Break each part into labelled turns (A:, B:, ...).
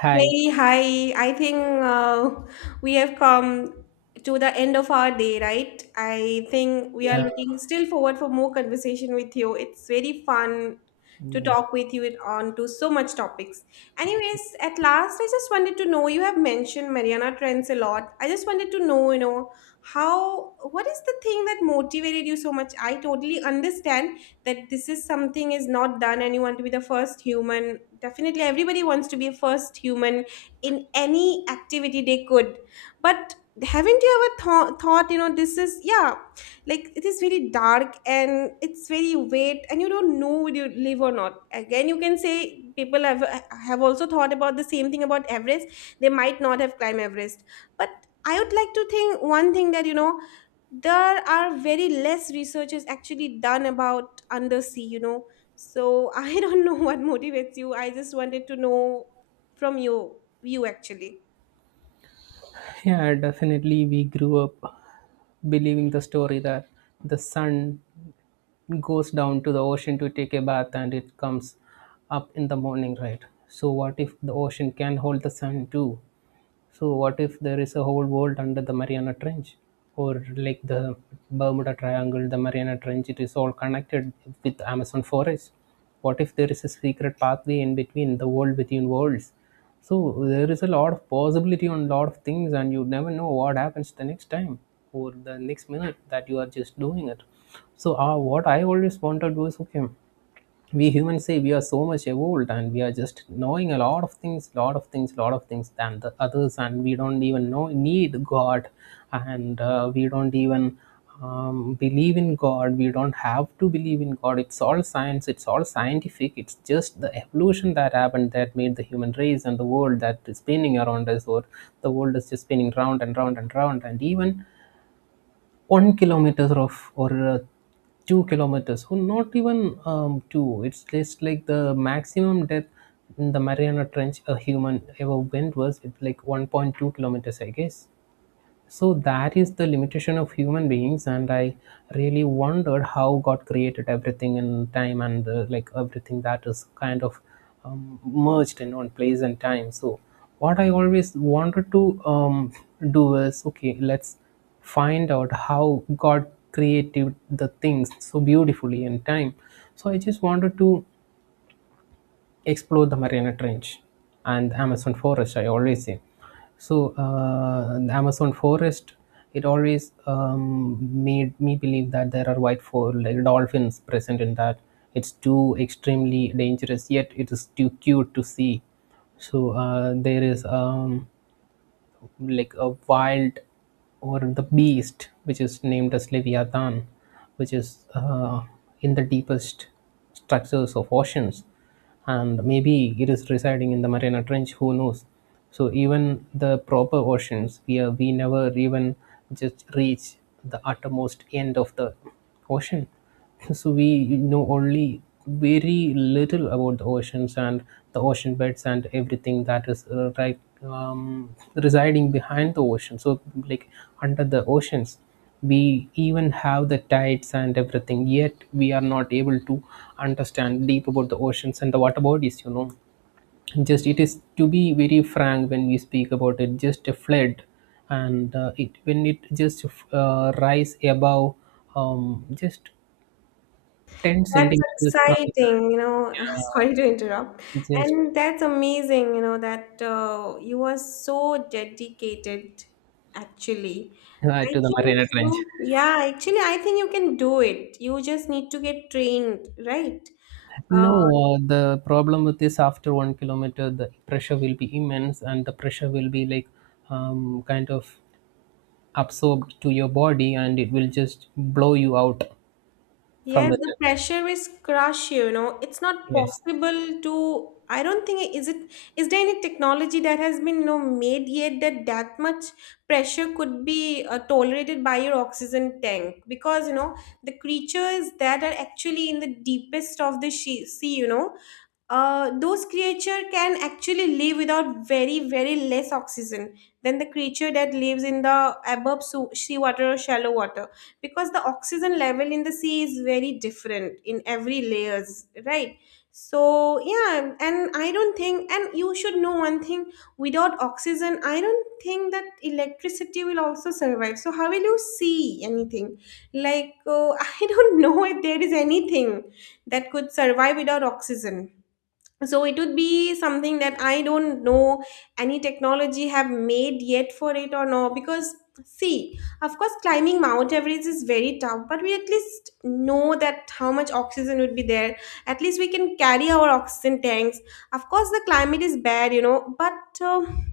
A: Hi.
B: Hey, hi. I think uh, we have come to the end of our day, right? I think we are
A: Yeah,
B: looking still forward for more conversation with you. It's very fun to
A: Yeah.
B: talk with you on to so much topics. Anyways, at last, I just wanted to know, you have mentioned Mariana trends a lot. I just wanted to know, how, what is the thing that motivated you so much? I totally understand that this is something is not done and you want to be the first human. Definitely everybody wants to be a first human in any activity they could, but haven't you ever thought, this is, yeah, like it is very dark and it's very weight and you don't know would you live or not. Again you can say people have also thought about the same thing about Everest. They might not have climbed Everest, but I would like to think one thing that, there are very less researches actually done about undersea. So, I don't know what motivates you. I just wanted to know from your view actually.
A: Yeah, definitely. We grew up believing the story that the sun goes down to the ocean to take a bath and it comes up in the morning, right? So, what if the ocean can hold the sun too? So, what if there is a whole world under the Mariana Trench or like the Bermuda Triangle, the Mariana Trench? It is all connected with Amazon forest. What if there is a secret pathway in between the world within worlds? So there is a lot of possibility on lot of things, and you never know what happens the next time or the next minute that you are just doing it. So what I always wanted was, okay, we humans say we are so much evolved and we are just knowing a lot of things lot of things lot of things than the others and we don't even know need god, and we don't even believe in god. We don't have to believe in god. It's all science. It's all scientific. It's just the evolution that happened that made the human race and the world that is spinning around us, or the world is just spinning round and round and round. And even 1 kilometer of or 2 kilometers or not even two, it's just like the maximum depth in the Mariana Trench a human ever went was, it's like 1.2 kilometers, I guess. So that is the limitation of human beings, and I really wondered how God created everything in time, and like everything that is kind of merged in one place and time. So what I always wanted to do is, okay, let's find out how God created the things so beautifully in time. So I just wanted to explore the Mariana Trench and Amazon forest, I always say. So. The Amazon forest, it always made me believe that there are white for like dolphins present in that. It's too extremely dangerous, yet it is too cute to see. So there is like a wild or the beast which is named as leviathan, which is uh, in the deepest structures of oceans, and maybe it is residing in the Mariana Trench. Who knows? So even the proper oceans, we never even just reach the uttermost end of the ocean. So we know only very little about the oceans and the ocean beds and everything that is right residing behind the ocean. So like under the oceans, we even have the tides and everything. Yet we are not able to understand deep about the oceans and the water bodies. You know, just it is to be very frank when we speak about it. Just a flood, and it when it just rise above just 10
B: That's
A: centimeters from
B: exciting. Sorry to interrupt.
A: just
B: And that's amazing, that you are so dedicated actually. I
A: to
B: think
A: the Marina Trench.
B: you, yeah, actually, I think you can do it. You just need to get trained, right? Uh.
A: No, the problem with this, after 1 kilometer, the pressure will be immense and the pressure will be like kind of absorbed to your body and it will just blow you out from
B: Yes, the
A: within.
B: pressure is crush, It's not
A: Yes.
B: possible to, I don't think, is it, is there any technology that has been, made yet that that much pressure could be tolerated by your oxygen tank? Because the creatures that are actually in the deepest of the sea, those creature can actually live without very very less oxygen than the creature that lives in the above sea water or shallow water, because the oxygen level in the sea is very different in every layers, right? So, yeah, and I don't think, and you should know one thing, without oxygen I don't think that electricity will also survive, so how will you see anything like I don't know if there is anything that could survive without oxygen. So it would be something that I don't know any technology have made yet for it or no, because see, of course climbing Mount Everest is very tough, but we at least know that how much oxygen would be there. At least we can carry our oxygen tanks. Of course, the climate is bad, but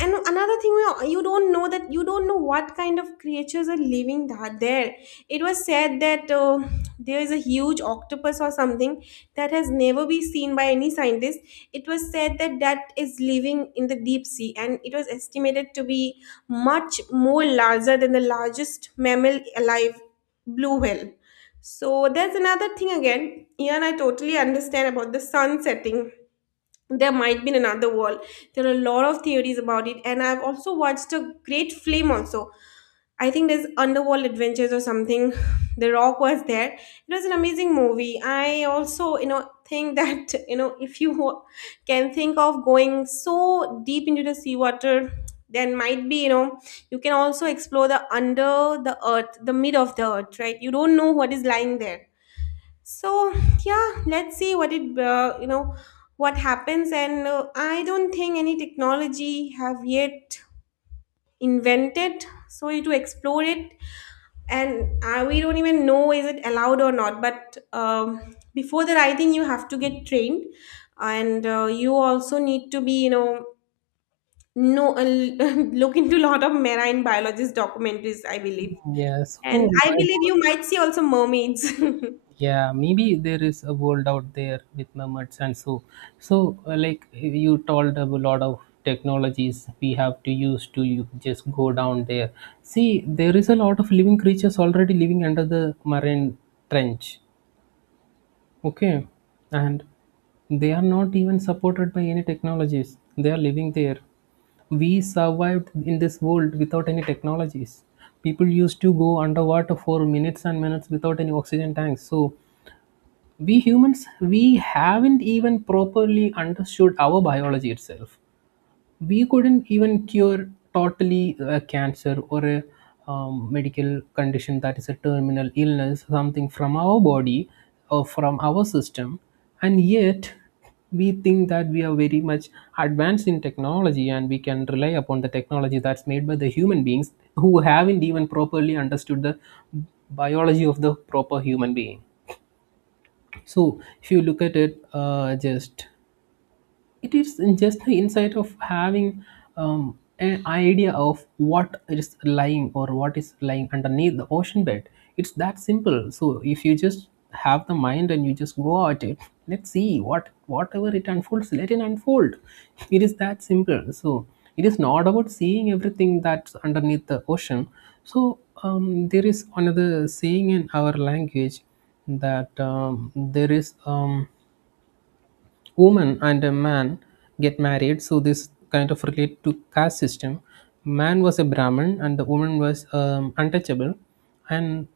B: and another thing, you don't know that you don't know what kind of creatures are living that there. It was said that there is a huge octopus or something that has never been seen by any scientist. It was said that that is living in the deep sea, and it was estimated to be much more larger than the largest mammal alive, blue whale. So that's another thing again, yeah, and I totally understand about the sun setting. There might be another world. There are a lot of theories about it, and I've also watched a great film also. I think there's Underworld Adventures or something. The Rock was there. It was an amazing movie. I also, think that if you can think of going so deep into the seawater, then might be, you can also explore the under the earth, the mid of the earth, right? You don't know what is lying there. So, yeah, let's see what it what happens. And I don't think any technology have yet invented so you to explore it. And we don't even know is it allowed or not. But before that, I think you have to get trained, and you also need to be no look into a lot of marine biologist documentaries, I believe.
A: Yeah.
B: And
A: So,
B: I believe you might see also mermaids.
A: yeah, maybe there is a world out there with mermaids and so. So like you told, a lot of technologies we have to use to you just go down there. See, there is a lot of living creatures already living under the marine trench, okay, and they are not even supported by any technologies. They are living there. We survived in this world without any technologies. People used to go underwater for minutes and minutes without any oxygen tanks. So we humans, we haven't even properly understood our biology itself. We couldn't even cure totally a cancer or a medical condition that is a terminal illness, something from our body or from our system. And yet we think that we are very much advanced in technology, and we can rely upon the technology that's made by the human beings who haven't even properly understood the biology of the proper human being. So if you look at it, just it is just the insight of having an idea of what is lying, or what is lying underneath the ocean bed. It's that simple. So if you just have the mind and you just go at it, let's see what whatever it unfolds, let it unfold. It is that simple. So it is not about seeing everything that's underneath the ocean. So there is another saying in our language that there is woman and a man get married. So this kind of relate to caste system. Man was a Brahmin and the woman was untouchable. And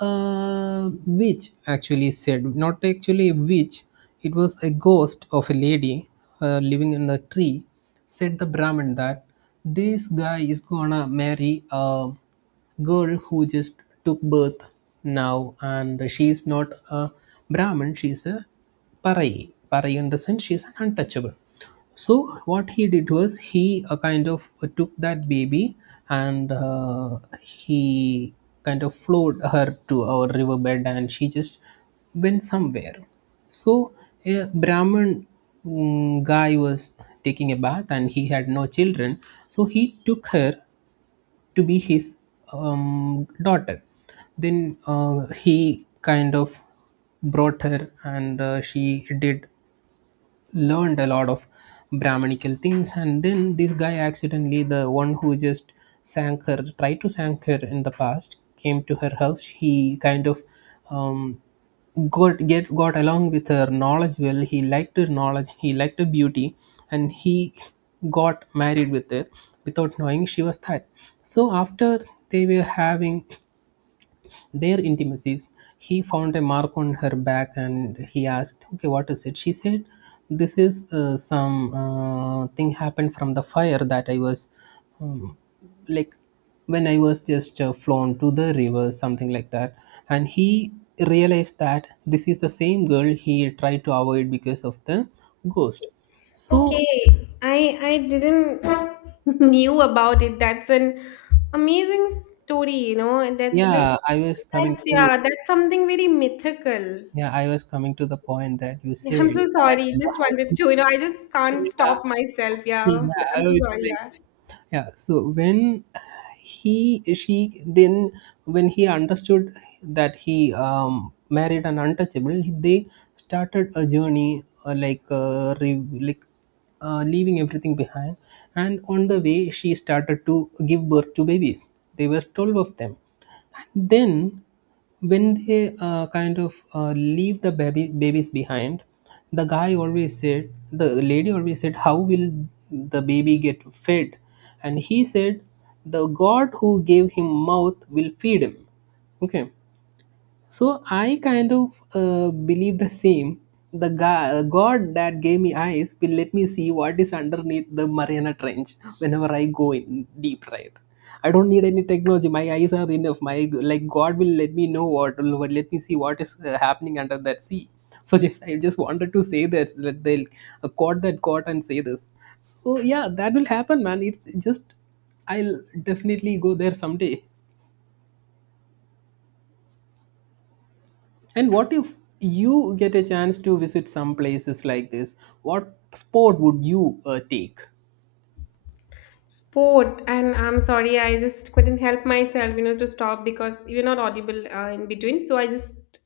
A: witch actually said, not actually a witch, it was a ghost of a lady living in the tree, said the Brahmin that this guy is gonna marry a girl who just took birth now, and she is not a Brahmin, she is a Parai. Parai in the sense she is an untouchable. So what he did was, he kind of took that baby, and he kind of flowed her to our riverbed, and she just went somewhere. So a brahmin guy was taking a bath and he had no children, so he took her to be his daughter. Then he kind of brought her, and she did learned a lot of Brahminical things, and then this guy, accidentally, the one who just sank her, tried to sank her in the past, came to her house. He kind of um, got along with her knowledge well. He liked her knowledge. He liked her beauty, and he got married with her without knowing she was that. So after they were having their intimacies, he found a mark on her back and he asked, "Okay, what is it?" She said, "This is some thing happened from the fire that I was um, like when I was just flown to the river, something like that." And he realized that this is the same girl he tried to avoid because of the ghost. So,
B: Okay, I didn't knew about it. That's an amazing story, and that's like
A: yeah, I was coming
B: that's,
A: to
B: yeah, that's something very mythical.
A: yeah, I was coming to the point that you
B: Yeah, I'm
A: said
B: so
A: that,
B: sorry.
A: you know,
B: Just
A: how.
B: wanted to, I just can't
A: yeah,
B: stop myself. Yeah, I'm
A: Yeah,
B: so
A: it's
B: sorry.
A: like,
B: Yeah,
A: yeah. So when he she then when he understood that he married an untouchable, they started a journey leaving everything behind. And on the way, she started to give birth to babies. There were 12 of them, then when they kind of leave the baby babies behind, the lady always said, "How will the baby get fed?" And he said, "The god who gave him mouth will feed him." Okay, so I kind of believe the same. The God that gave me eyes will let me see what is underneath the Mariana Trench whenever I go in deep, right? I don't need any technology. My eyes are enough. My like God will let me know what will let me see what is happening under that sea. So, just I just wanted to say this. Let they quote that quote and say this. So yeah, that will happen, man. It's just I'll definitely go there someday. And what if you get a chance to visit some places like this? What sport would you take?
B: sport, and I'm sorry. I just couldn't help myself, you know, to stop because you're not audible in between. So I just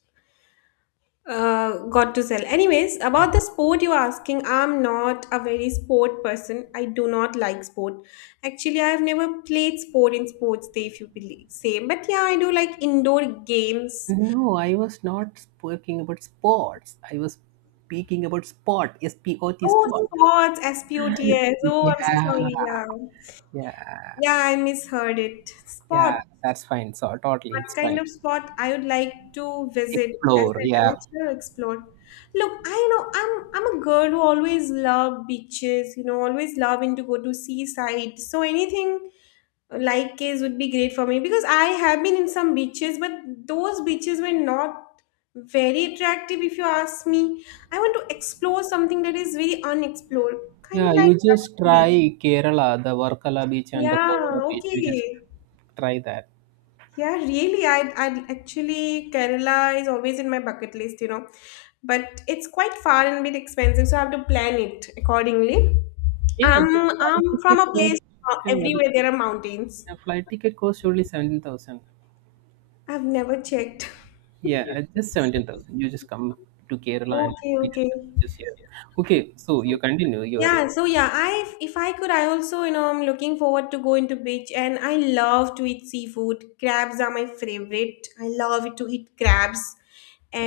B: got to sell. Anyways,
A: Yeah.
B: about the sport you're asking, I'm not a very sport person. I do not like sport. Actually, I've never played sport in sports day, if you believe. Same, but yeah, I do like indoor games.
A: No, I was not speaking about sports. I was speaking about sport. SPOT,
B: Oh,
A: sport.
B: sports, SPOTS. Oh, I'm
A: Yeah,
B: so sorry. Yeah,
A: yeah,
B: yeah, I misheard it.
A: yeah.
B: Sport.
A: That's fine. So totally, it's
B: What kind
A: fine.
B: of spot I would like to visit as
A: Explore.
B: an
A: Yeah.
B: adventure explore. Look, I know I'm a girl who always love beaches, you know, always loving to go to seaside. So anything like this would be great for me because I have been in some beaches, but those beaches were not very attractive if you ask me. I want to explore something that is very unexplored, kind
A: Yeah,
B: of like
A: you just
B: Lakshadweep.
A: try Kerala, the Varkala beach and the
B: Yeah,
A: Kovala beach. You just
B: okay.
A: try that.
B: Yeah, really. I actually Kerala is always in my bucket list, you know, but it's quite far and a bit expensive, so I have to plan it accordingly.
A: Yeah,
B: I'm
A: the flight
B: I'm from
A: ticket
B: a place,
A: cost. Yeah, the
B: everywhere there are mountains.
A: the flight ticket costs only 17,000.
B: I've never checked.
A: Yeah, just 17,000. You just come to Kerala and
B: Okay,
A: experience
B: okay.
A: the beaches here. Okay, so you continue your.
B: Yeah, so yeah, I if I could, I also, I'm looking forward to going to beach, and I love to eat seafood. Crabs are my favorite. I love to eat crabs,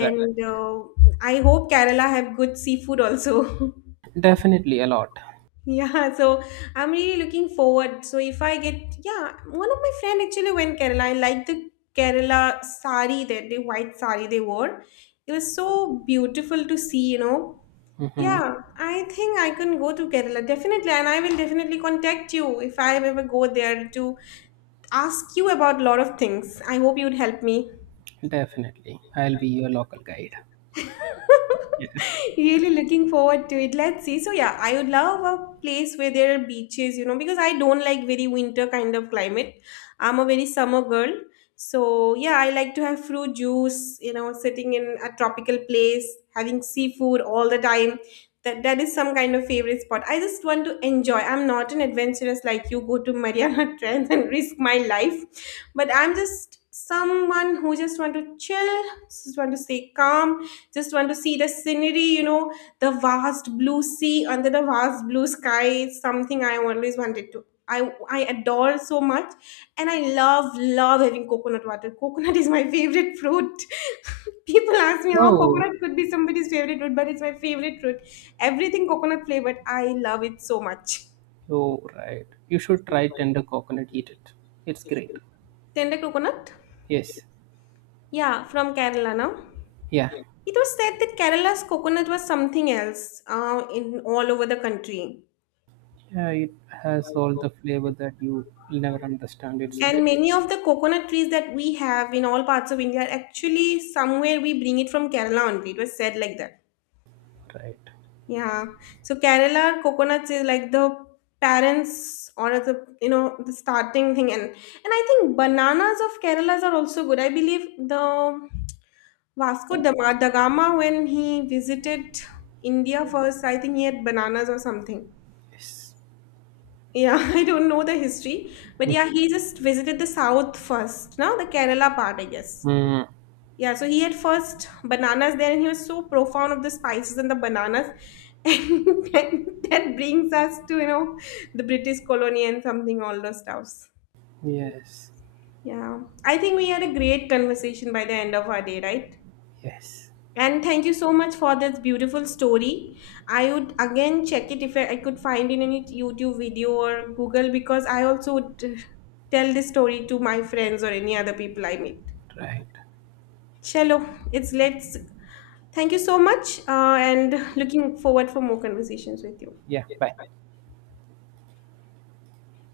A: Right.
B: uh, I hope Kerala have good seafood also.
A: Definitely a lot.
B: Yeah, so I'm really looking forward. So if I get, yeah, one of my friend actually went Kerala. I like the Kerala sari that the white sari they wore. It was so beautiful to see, you know.
A: Mm-hmm.
B: Yeah, I think I can go to Kerala definitely, and I will definitely contact you if I ever go there to ask you about a lot of things. I hope you'd help me.
A: Definitely. I'll be your local guide. Yeah.
B: Really looking forward to it. Let's see. So yeah, I would love a place where there are beaches, you know, because I don't like very winter kind of climate. I'm a very summer girl. So yeah, I like to have fruit juice, you know, sitting in a tropical place, having seafood all the time. That is some kind of favorite spot. I just want to enjoy. I'm not an adventurous, like you go to Mariana Trench and risk my life, but I'm just someone who just want to chill, just want to stay calm, just want to see the scenery, the vast blue sea under the vast blue sky is something I always wanted to, i I adore so much. And I love love having coconut water. Coconut is my favorite fruit. People ask me how
A: Oh,
B: coconut could be somebody's favorite fruit, but it's my favorite fruit. Everything coconut flavored, I love it so much.
A: oh, right. You should try tender coconut, eat it. It's great.
B: Tender coconut,
A: Yes.
B: yeah, from Kerala now.
A: Yeah.
B: It was said that Kerala's coconut was something else, in all over the country.
A: Yeah, it has all the flavor that you will never understand. It's great.
B: And many of the coconut trees that we have in all parts of India are actually somewhere we bring it from Kerala only. It was said like that.
A: Right.
B: Yeah. So Kerala coconuts is like the parents or the you know the starting thing, and I think bananas of Kerala's are also good. I believe the Vasco da da Gama, when he visited India first, I think he had bananas or something.
A: Yes.
B: Yeah, I don't know the history, but yeah, he just visited the south first, now the Kerala part, I guess.
A: Mm.
B: Yeah, so he had first bananas there, and he was so profound of the spices and the bananas, and then that brings us to, you know, the British colony and something all those stuffs.
A: Yes.
B: Yeah, I think we had a great conversation by the end of our day, right?
A: Yes.
B: And thank you so much for this beautiful story. I would again check it if I could find in any YouTube video or Google because I also would tell this story to my friends or any other people I meet.
A: Right.
B: Chalo, it's let's. Thank you so much, and looking forward for more conversations with you.
A: Yeah. Bye.